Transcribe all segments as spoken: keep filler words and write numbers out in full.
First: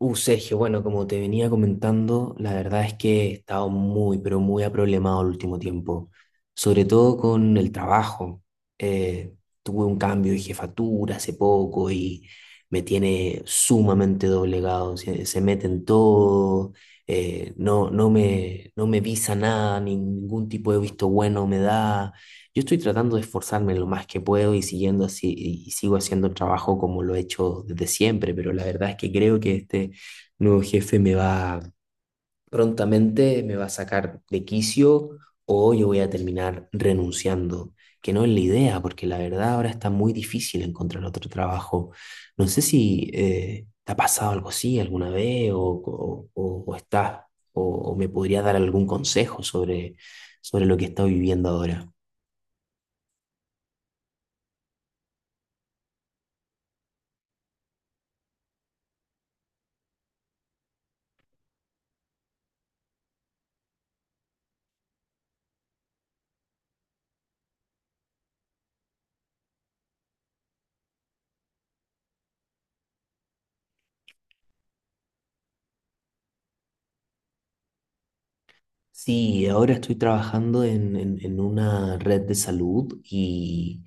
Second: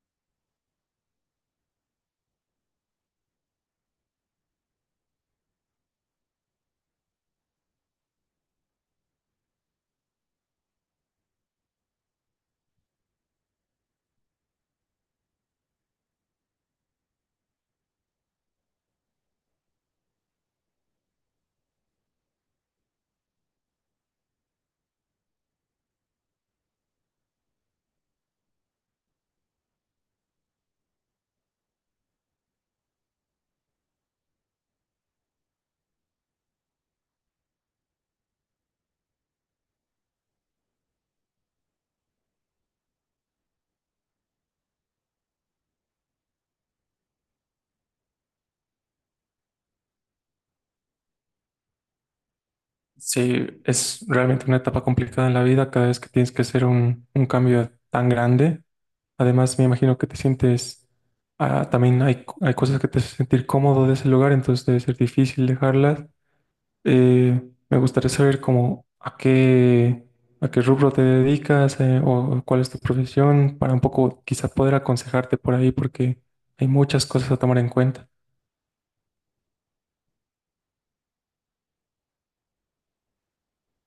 Uh, Sergio, bueno, como te venía comentando, la verdad es que he estado muy, pero muy aproblemado el último tiempo, sobre todo con el trabajo. Eh, Tuve un cambio de jefatura hace poco y me tiene sumamente doblegado, se, se mete en todo, eh, no, no me, no me visa nada, ningún tipo de visto bueno me da. Yo estoy tratando de esforzarme lo más que puedo y siguiendo así, y sigo haciendo el trabajo como lo he hecho desde siempre, pero la verdad es que creo que este nuevo jefe me va prontamente, me va a sacar de quicio o yo voy a terminar renunciando, que no es la idea, porque la verdad ahora está muy difícil encontrar otro trabajo. No sé si eh, te ha pasado algo así alguna vez o, o, o- o estás, o, o me podría dar algún consejo sobre, sobre lo que estoy viviendo ahora. Sí, es realmente una etapa complicada en la vida cada vez que tienes que hacer un, un cambio tan grande. Además, me imagino que te sientes, ah, también hay, hay cosas que te hacen sentir cómodo de ese lugar, entonces debe ser difícil dejarlas. Eh, Me gustaría saber cómo, a qué, a qué rubro te dedicas, eh, o cuál es tu profesión, para un poco quizá poder aconsejarte por ahí, porque hay muchas cosas a tomar en cuenta. Sí, ahora estoy trabajando en, en en una red de salud y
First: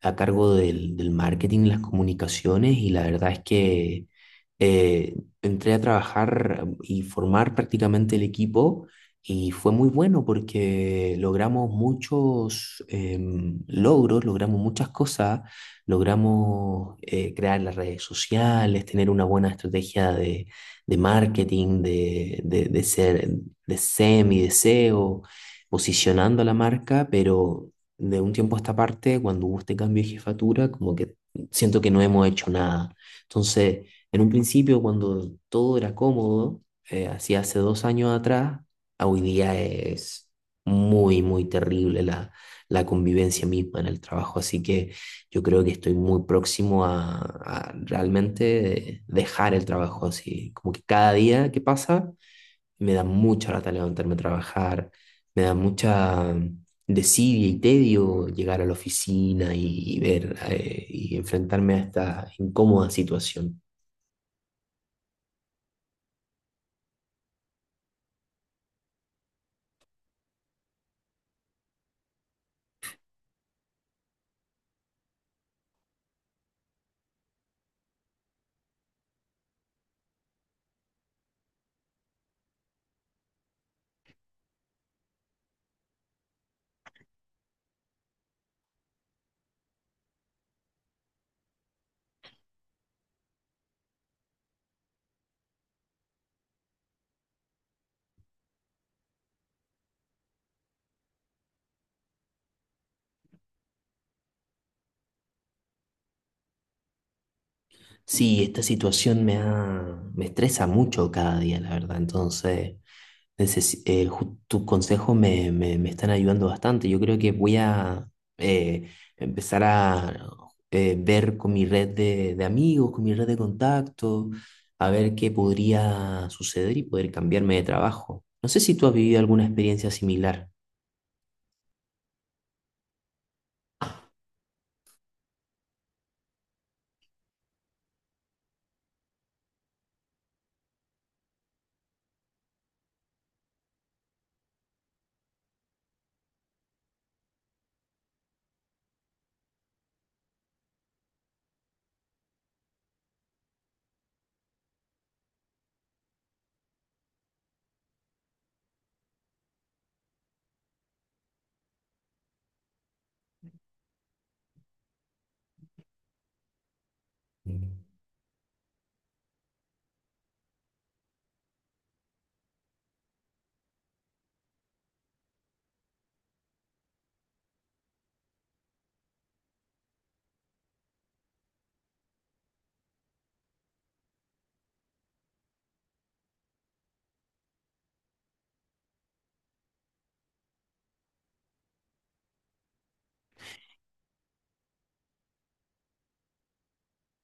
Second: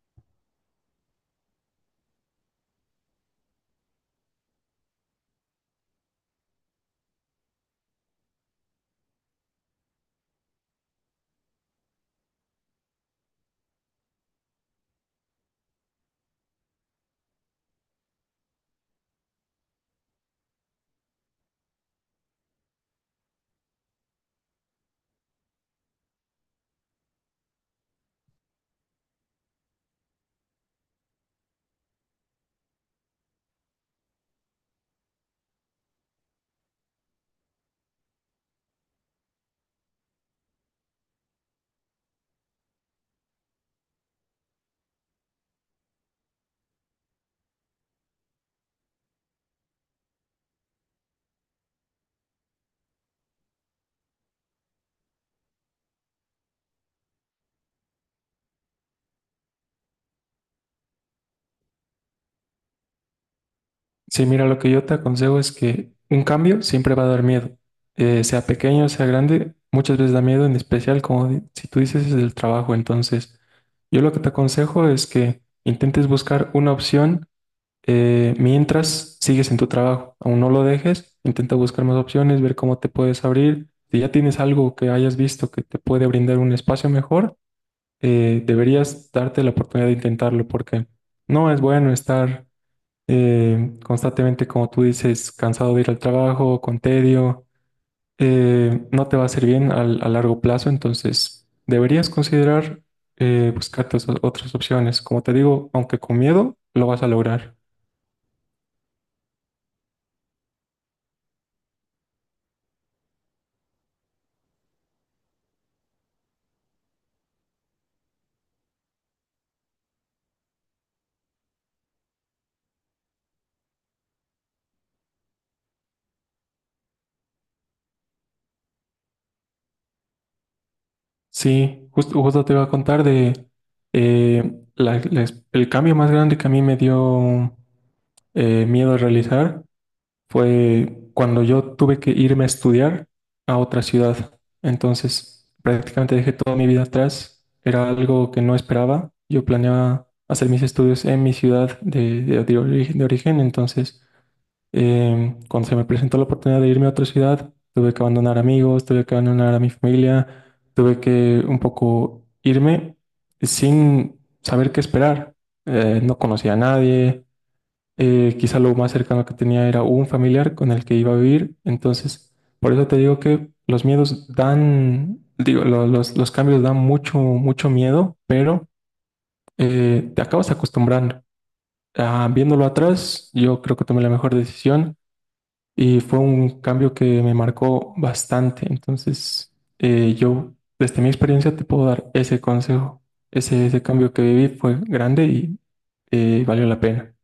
a cargo del, del marketing, y las comunicaciones y la verdad es que eh, entré a trabajar y formar prácticamente el equipo y fue muy bueno porque logramos muchos em, logros, logramos muchas cosas, logramos eh, crear las redes sociales, tener una buena estrategia de, de marketing, de, de, de ser de S E M y de S E O posicionando a la marca, pero de un tiempo a esta parte, cuando hubo este cambio de jefatura, como que siento que no hemos hecho nada. Entonces, en un principio, cuando todo era cómodo, eh, así hace dos años atrás, a hoy día es muy, muy terrible la, la convivencia misma en el trabajo. Así que yo creo que estoy muy próximo a, a realmente dejar el trabajo así. Como que cada día que pasa me da mucha lata levantarme a trabajar, me da mucha mm, desidia y tedio llegar a la oficina y, y ver eh, y enfrentarme a esta incómoda situación. Sí, mira, lo que yo te aconsejo es que un cambio siempre va a dar miedo. Eh, sea pequeño, sea grande, muchas veces da miedo, en especial como di- si tú dices es del trabajo. Entonces, yo lo que te aconsejo es que intentes buscar una opción, eh, mientras sigues en tu trabajo, aún no lo dejes, intenta buscar más opciones, ver cómo te puedes abrir. Si ya tienes algo que hayas visto que te puede brindar un espacio mejor, eh, deberías darte la oportunidad de intentarlo porque no es bueno estar eh, constantemente, como tú dices, cansado de ir al trabajo, con tedio. Eh, no te va a hacer bien al- a largo plazo, entonces deberías considerar, eh, buscarte os- otras opciones. Como te digo, aunque con miedo, lo vas a lograr. Sí, esta situación me ha, me estresa mucho cada día, la verdad. Entonces, neces- eh, ju- tus consejos me, me, me están ayudando bastante. Yo creo que voy a eh, empezar a eh, ver con mi red de, de amigos, con mi red de contactos, a ver qué podría suceder y poder cambiarme de trabajo. No sé si tú has vivido alguna experiencia similar. Sí, justo, justo te iba a contar de, eh, la- la- el cambio más grande que a mí me dio eh, miedo a realizar fue cuando yo tuve que irme a estudiar a otra ciudad. Entonces, prácticamente dejé toda mi vida atrás. Era algo que no esperaba. Yo planeaba hacer mis estudios en mi ciudad de, de- de origen, de origen. Entonces, em, cuando se me presentó la oportunidad de irme a otra ciudad, tuve que abandonar amigos, tuve que abandonar a mi familia, tuve que un poco irme sin saber qué esperar. Eh, no conocía a nadie, eh, quizá lo más cercano que tenía era un familiar con el que iba a vivir. Entonces, por eso te digo que los miedos dan, digo, lo- los, los cambios dan mucho, mucho miedo, pero eh, te acabas acostumbrando. Ah, viéndolo atrás, yo creo que tomé la mejor decisión y fue un cambio que me marcó bastante. Entonces, eh, yo, desde mi experiencia, te puedo dar ese consejo. Ese, ese cambio que viví fue grande y, eh, valió la pena.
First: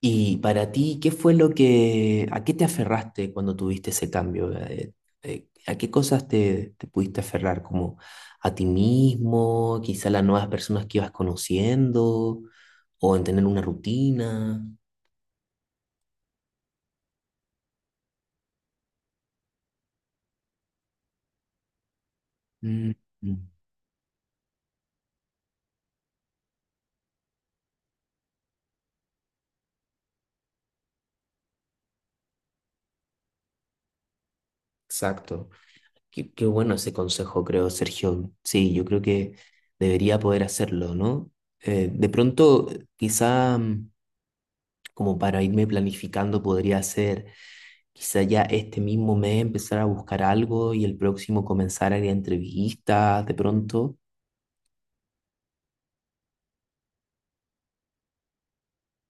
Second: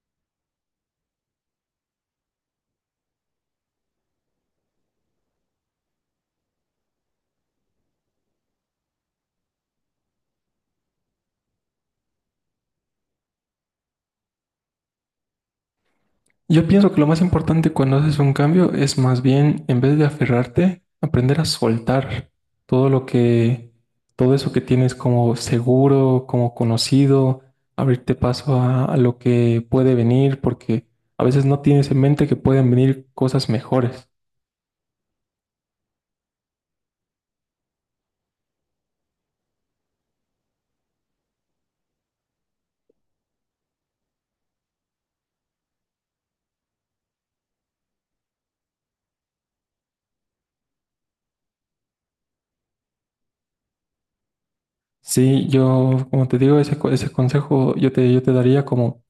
Y para ti, ¿qué fue lo que, a qué te aferraste cuando tuviste ese cambio? Eh, eh, ¿a qué cosas te, te pudiste aferrar? ¿Como a ti mismo, quizá a las nuevas personas que ibas conociendo, o en tener una rutina? Yo pienso que lo más importante cuando haces un cambio es más bien, en vez de aferrarte, aprender a soltar todo Mm, lo mm, que, todo eso que tienes como seguro, como conocido, abrirte paso a, a lo que puede venir, porque a veces no tienes en mente que pueden venir cosas mejores. exacto. Qué, qué bueno ese consejo, creo, Sergio. Sí, yo creo que debería poder hacerlo, ¿no? Eh, de pronto, quizá mm, como para irme planificando, podría ser quizá ya este mismo mes empezar a buscar algo y el próximo comenzar a ir a entrevistas de pronto. Sí, yo, como te digo, ese, co- ese consejo yo te, yo te daría como:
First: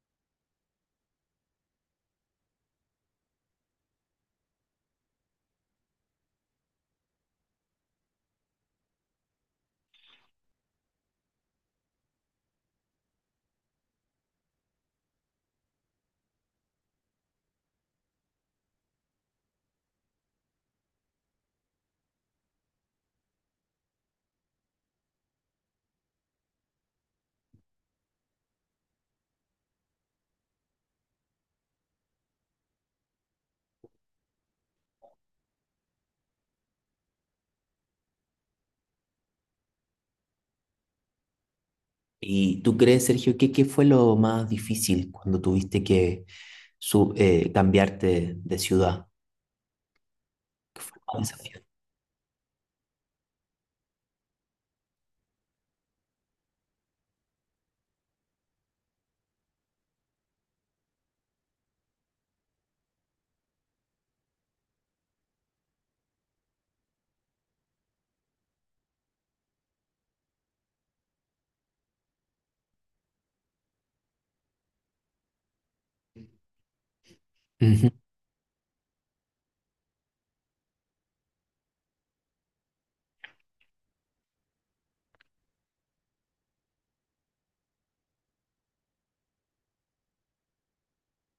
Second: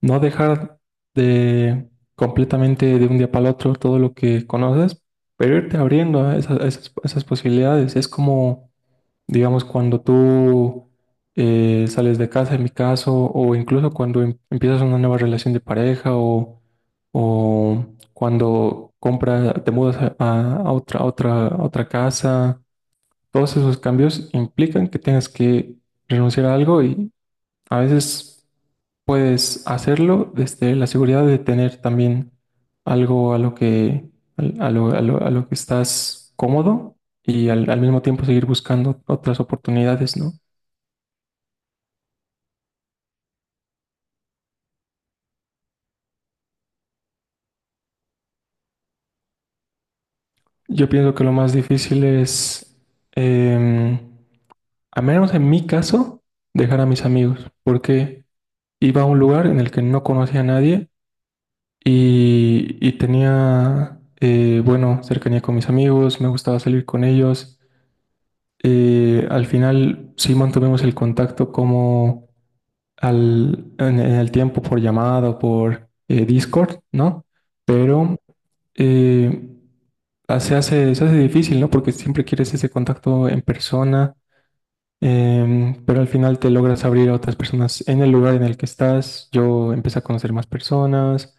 no dejar de completamente de un día para el otro todo lo que conoces, pero irte abriendo a esa- a esas, a esas posibilidades. Es como, digamos, cuando tú, eh, sales de casa, en mi caso, o incluso cuando em- empiezas una nueva relación de pareja o, o cuando compras, te mudas a, a- a otra, a otra, a otra casa. Todos esos cambios implican que tengas que renunciar a algo. A veces puedes hacerlo desde la seguridad de tener también algo a lo que, al- a lo, a lo- a lo que estás cómodo y al, al mismo tiempo seguir buscando otras oportunidades, ¿no? ¿Y tú crees, Sergio, que qué fue lo más difícil cuando tuviste que su- eh, cambiarte de ciudad? Yo pienso ¿Cuál que lo más desafío? difícil es, eh, a menos en mi caso, dejar a mis amigos, porque iba a un lugar en el que no conocía a nadie y, y tenía, eh, bueno, cercanía con mis amigos, me gustaba salir con ellos. Eh, al final sí mantuvimos el contacto como al, en, en el tiempo por llamada o por, eh, Discord, ¿no? Ujú. Pero, eh, ah, se hace, se hace difícil, ¿no? Porque siempre quieres ese contacto en persona. Em, pero al final te logras abrir a otras personas en el lugar en el que estás. Yo empecé a conocer más personas,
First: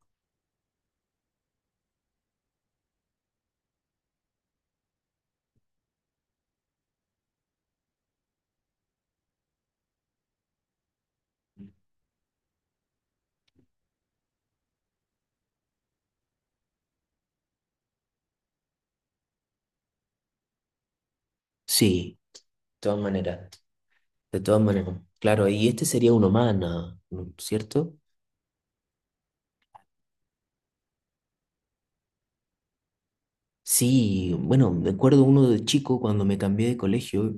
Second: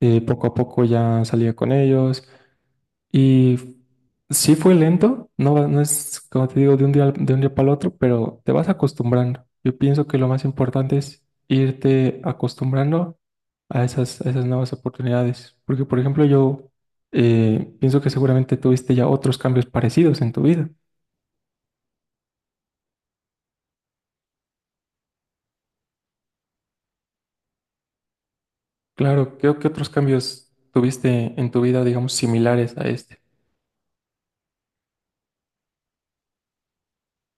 eh, poco a poco ya salía con ellos. Y sí fue lento, no, no es como te digo de un día, al- de un día para el otro, pero te vas acostumbrando. Yo pienso que lo más importante es irte acostumbrando a esas, a esas nuevas oportunidades. Porque, por ejemplo, yo, eh, pienso que seguramente tuviste ya otros cambios parecidos en tu vida. Sí, de todas maneras, de todas maneras. Claro, y este sería uno más, ¿no? ¿No es ¿cierto? Claro, creo que otros cambios tuviste en tu vida, digamos, similares a este. Sí, bueno, me acuerdo uno de chico cuando me cambié de colegio.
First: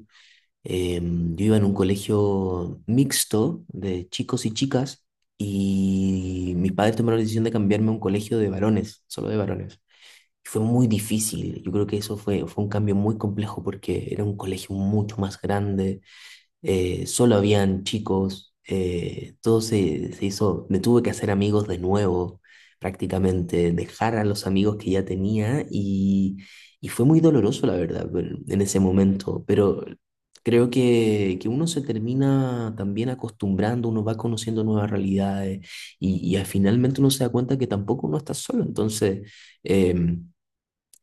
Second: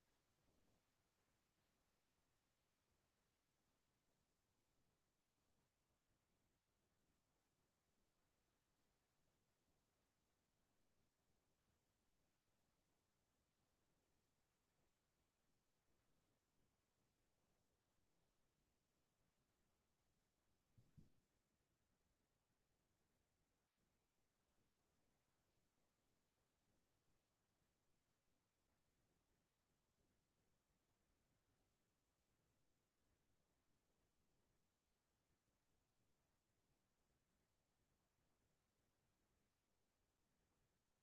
Em, yo iba en un colegio mixto de chicos y chicas y mis padres tomaron la decisión de cambiarme a un colegio de varones, solo de varones. Fue muy difícil, yo creo que eso fue, fue un cambio muy complejo porque era un colegio mucho más grande, eh, solo habían chicos, eh, todo se, se hizo, me tuve que hacer amigos de nuevo, prácticamente, dejar a los amigos que ya tenía y, y fue muy doloroso, la verdad, pero en ese momento, pero creo que, que uno se termina también acostumbrando, uno va conociendo nuevas realidades y, y al- finalmente uno se da cuenta que tampoco uno está solo, entonces em,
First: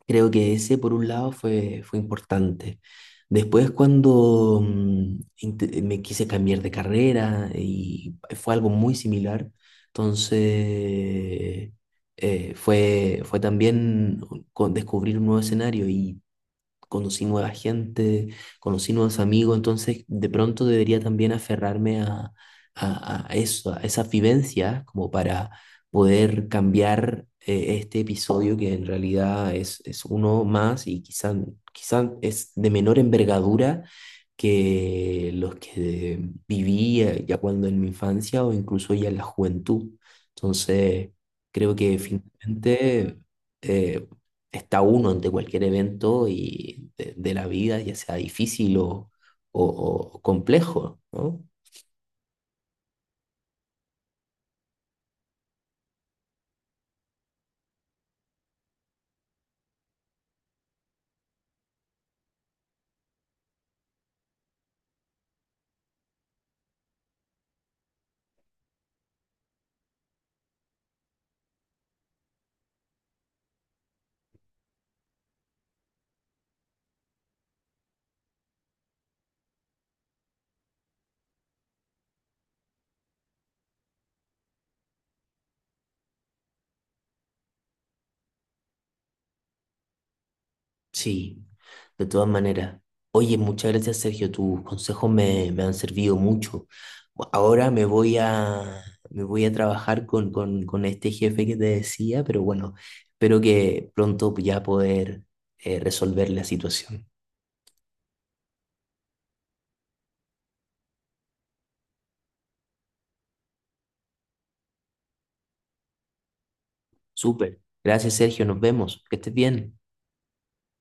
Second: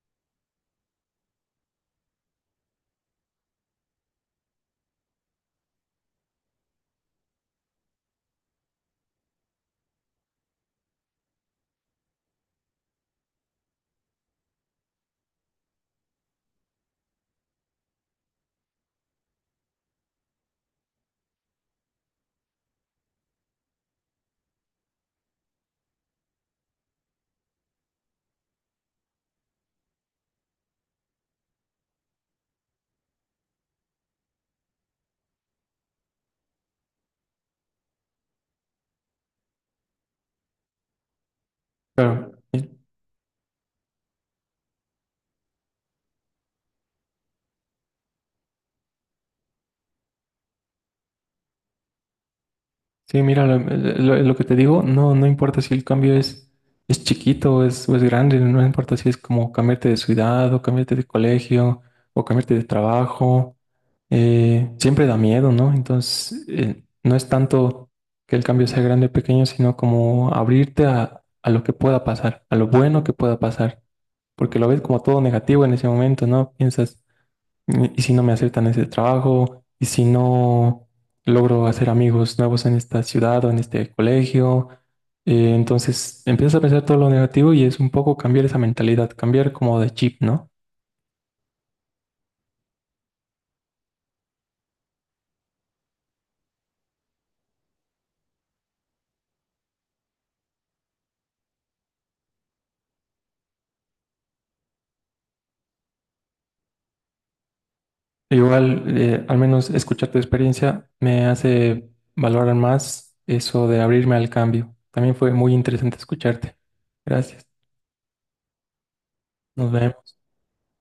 creo que ese, por un lado, fue, fue importante. Después, cuando mm, inte- me quise cambiar de carrera y fue algo muy similar, entonces eh, fue, fue también con- descubrir un nuevo escenario y conocí nueva gente, conocí nuevos amigos, entonces de pronto debería también aferrarme a, a, a eso, a esa vivencia como para poder cambiar eh, este episodio que en realidad es, es uno más y quizás quizá es de menor envergadura que los que viví eh, ya cuando en mi infancia o incluso ya en la juventud. Entonces, creo que Claro. finalmente eh, está uno ante cualquier evento y de, de la vida, ya sea difícil o, o- o complejo, ¿no? Sí, mira, lo, lo- lo que te digo, no, no importa si el cambio es, es chiquito o es, o es grande, no no importa si es como cambiarte de ciudad o cambiarte de colegio o cambiarte de trabajo. Eh, siempre da miedo, ¿no? Entonces, eh, no es tanto que el cambio sea grande o pequeño, sino como abrirte a, a lo que pueda pasar, a lo bueno que pueda pasar, porque lo ves como todo negativo en ese momento, ¿no? Piensas, ¿y si no me aceptan ese trabajo?, ¿y si no logro hacer amigos nuevos en esta ciudad o en este colegio? Eh, entonces empiezas a pensar todo lo negativo y es un poco cambiar esa mentalidad, cambiar como de chip, ¿no? Sí, de todas maneras. Oye, muchas gracias, Sergio. Tus consejos me, me han servido mucho. Ahora me voy a, me voy a trabajar con, con, con este jefe que te decía, pero bueno, espero que pronto ya poder eh, resolver la situación. Igual, eh, al menos escuchar tu experiencia me hace valorar más eso de abrirme al cambio. También fue muy interesante escucharte. Gracias. Súper. Gracias, Sergio. Nos vemos. Que estés Nos bien. vemos.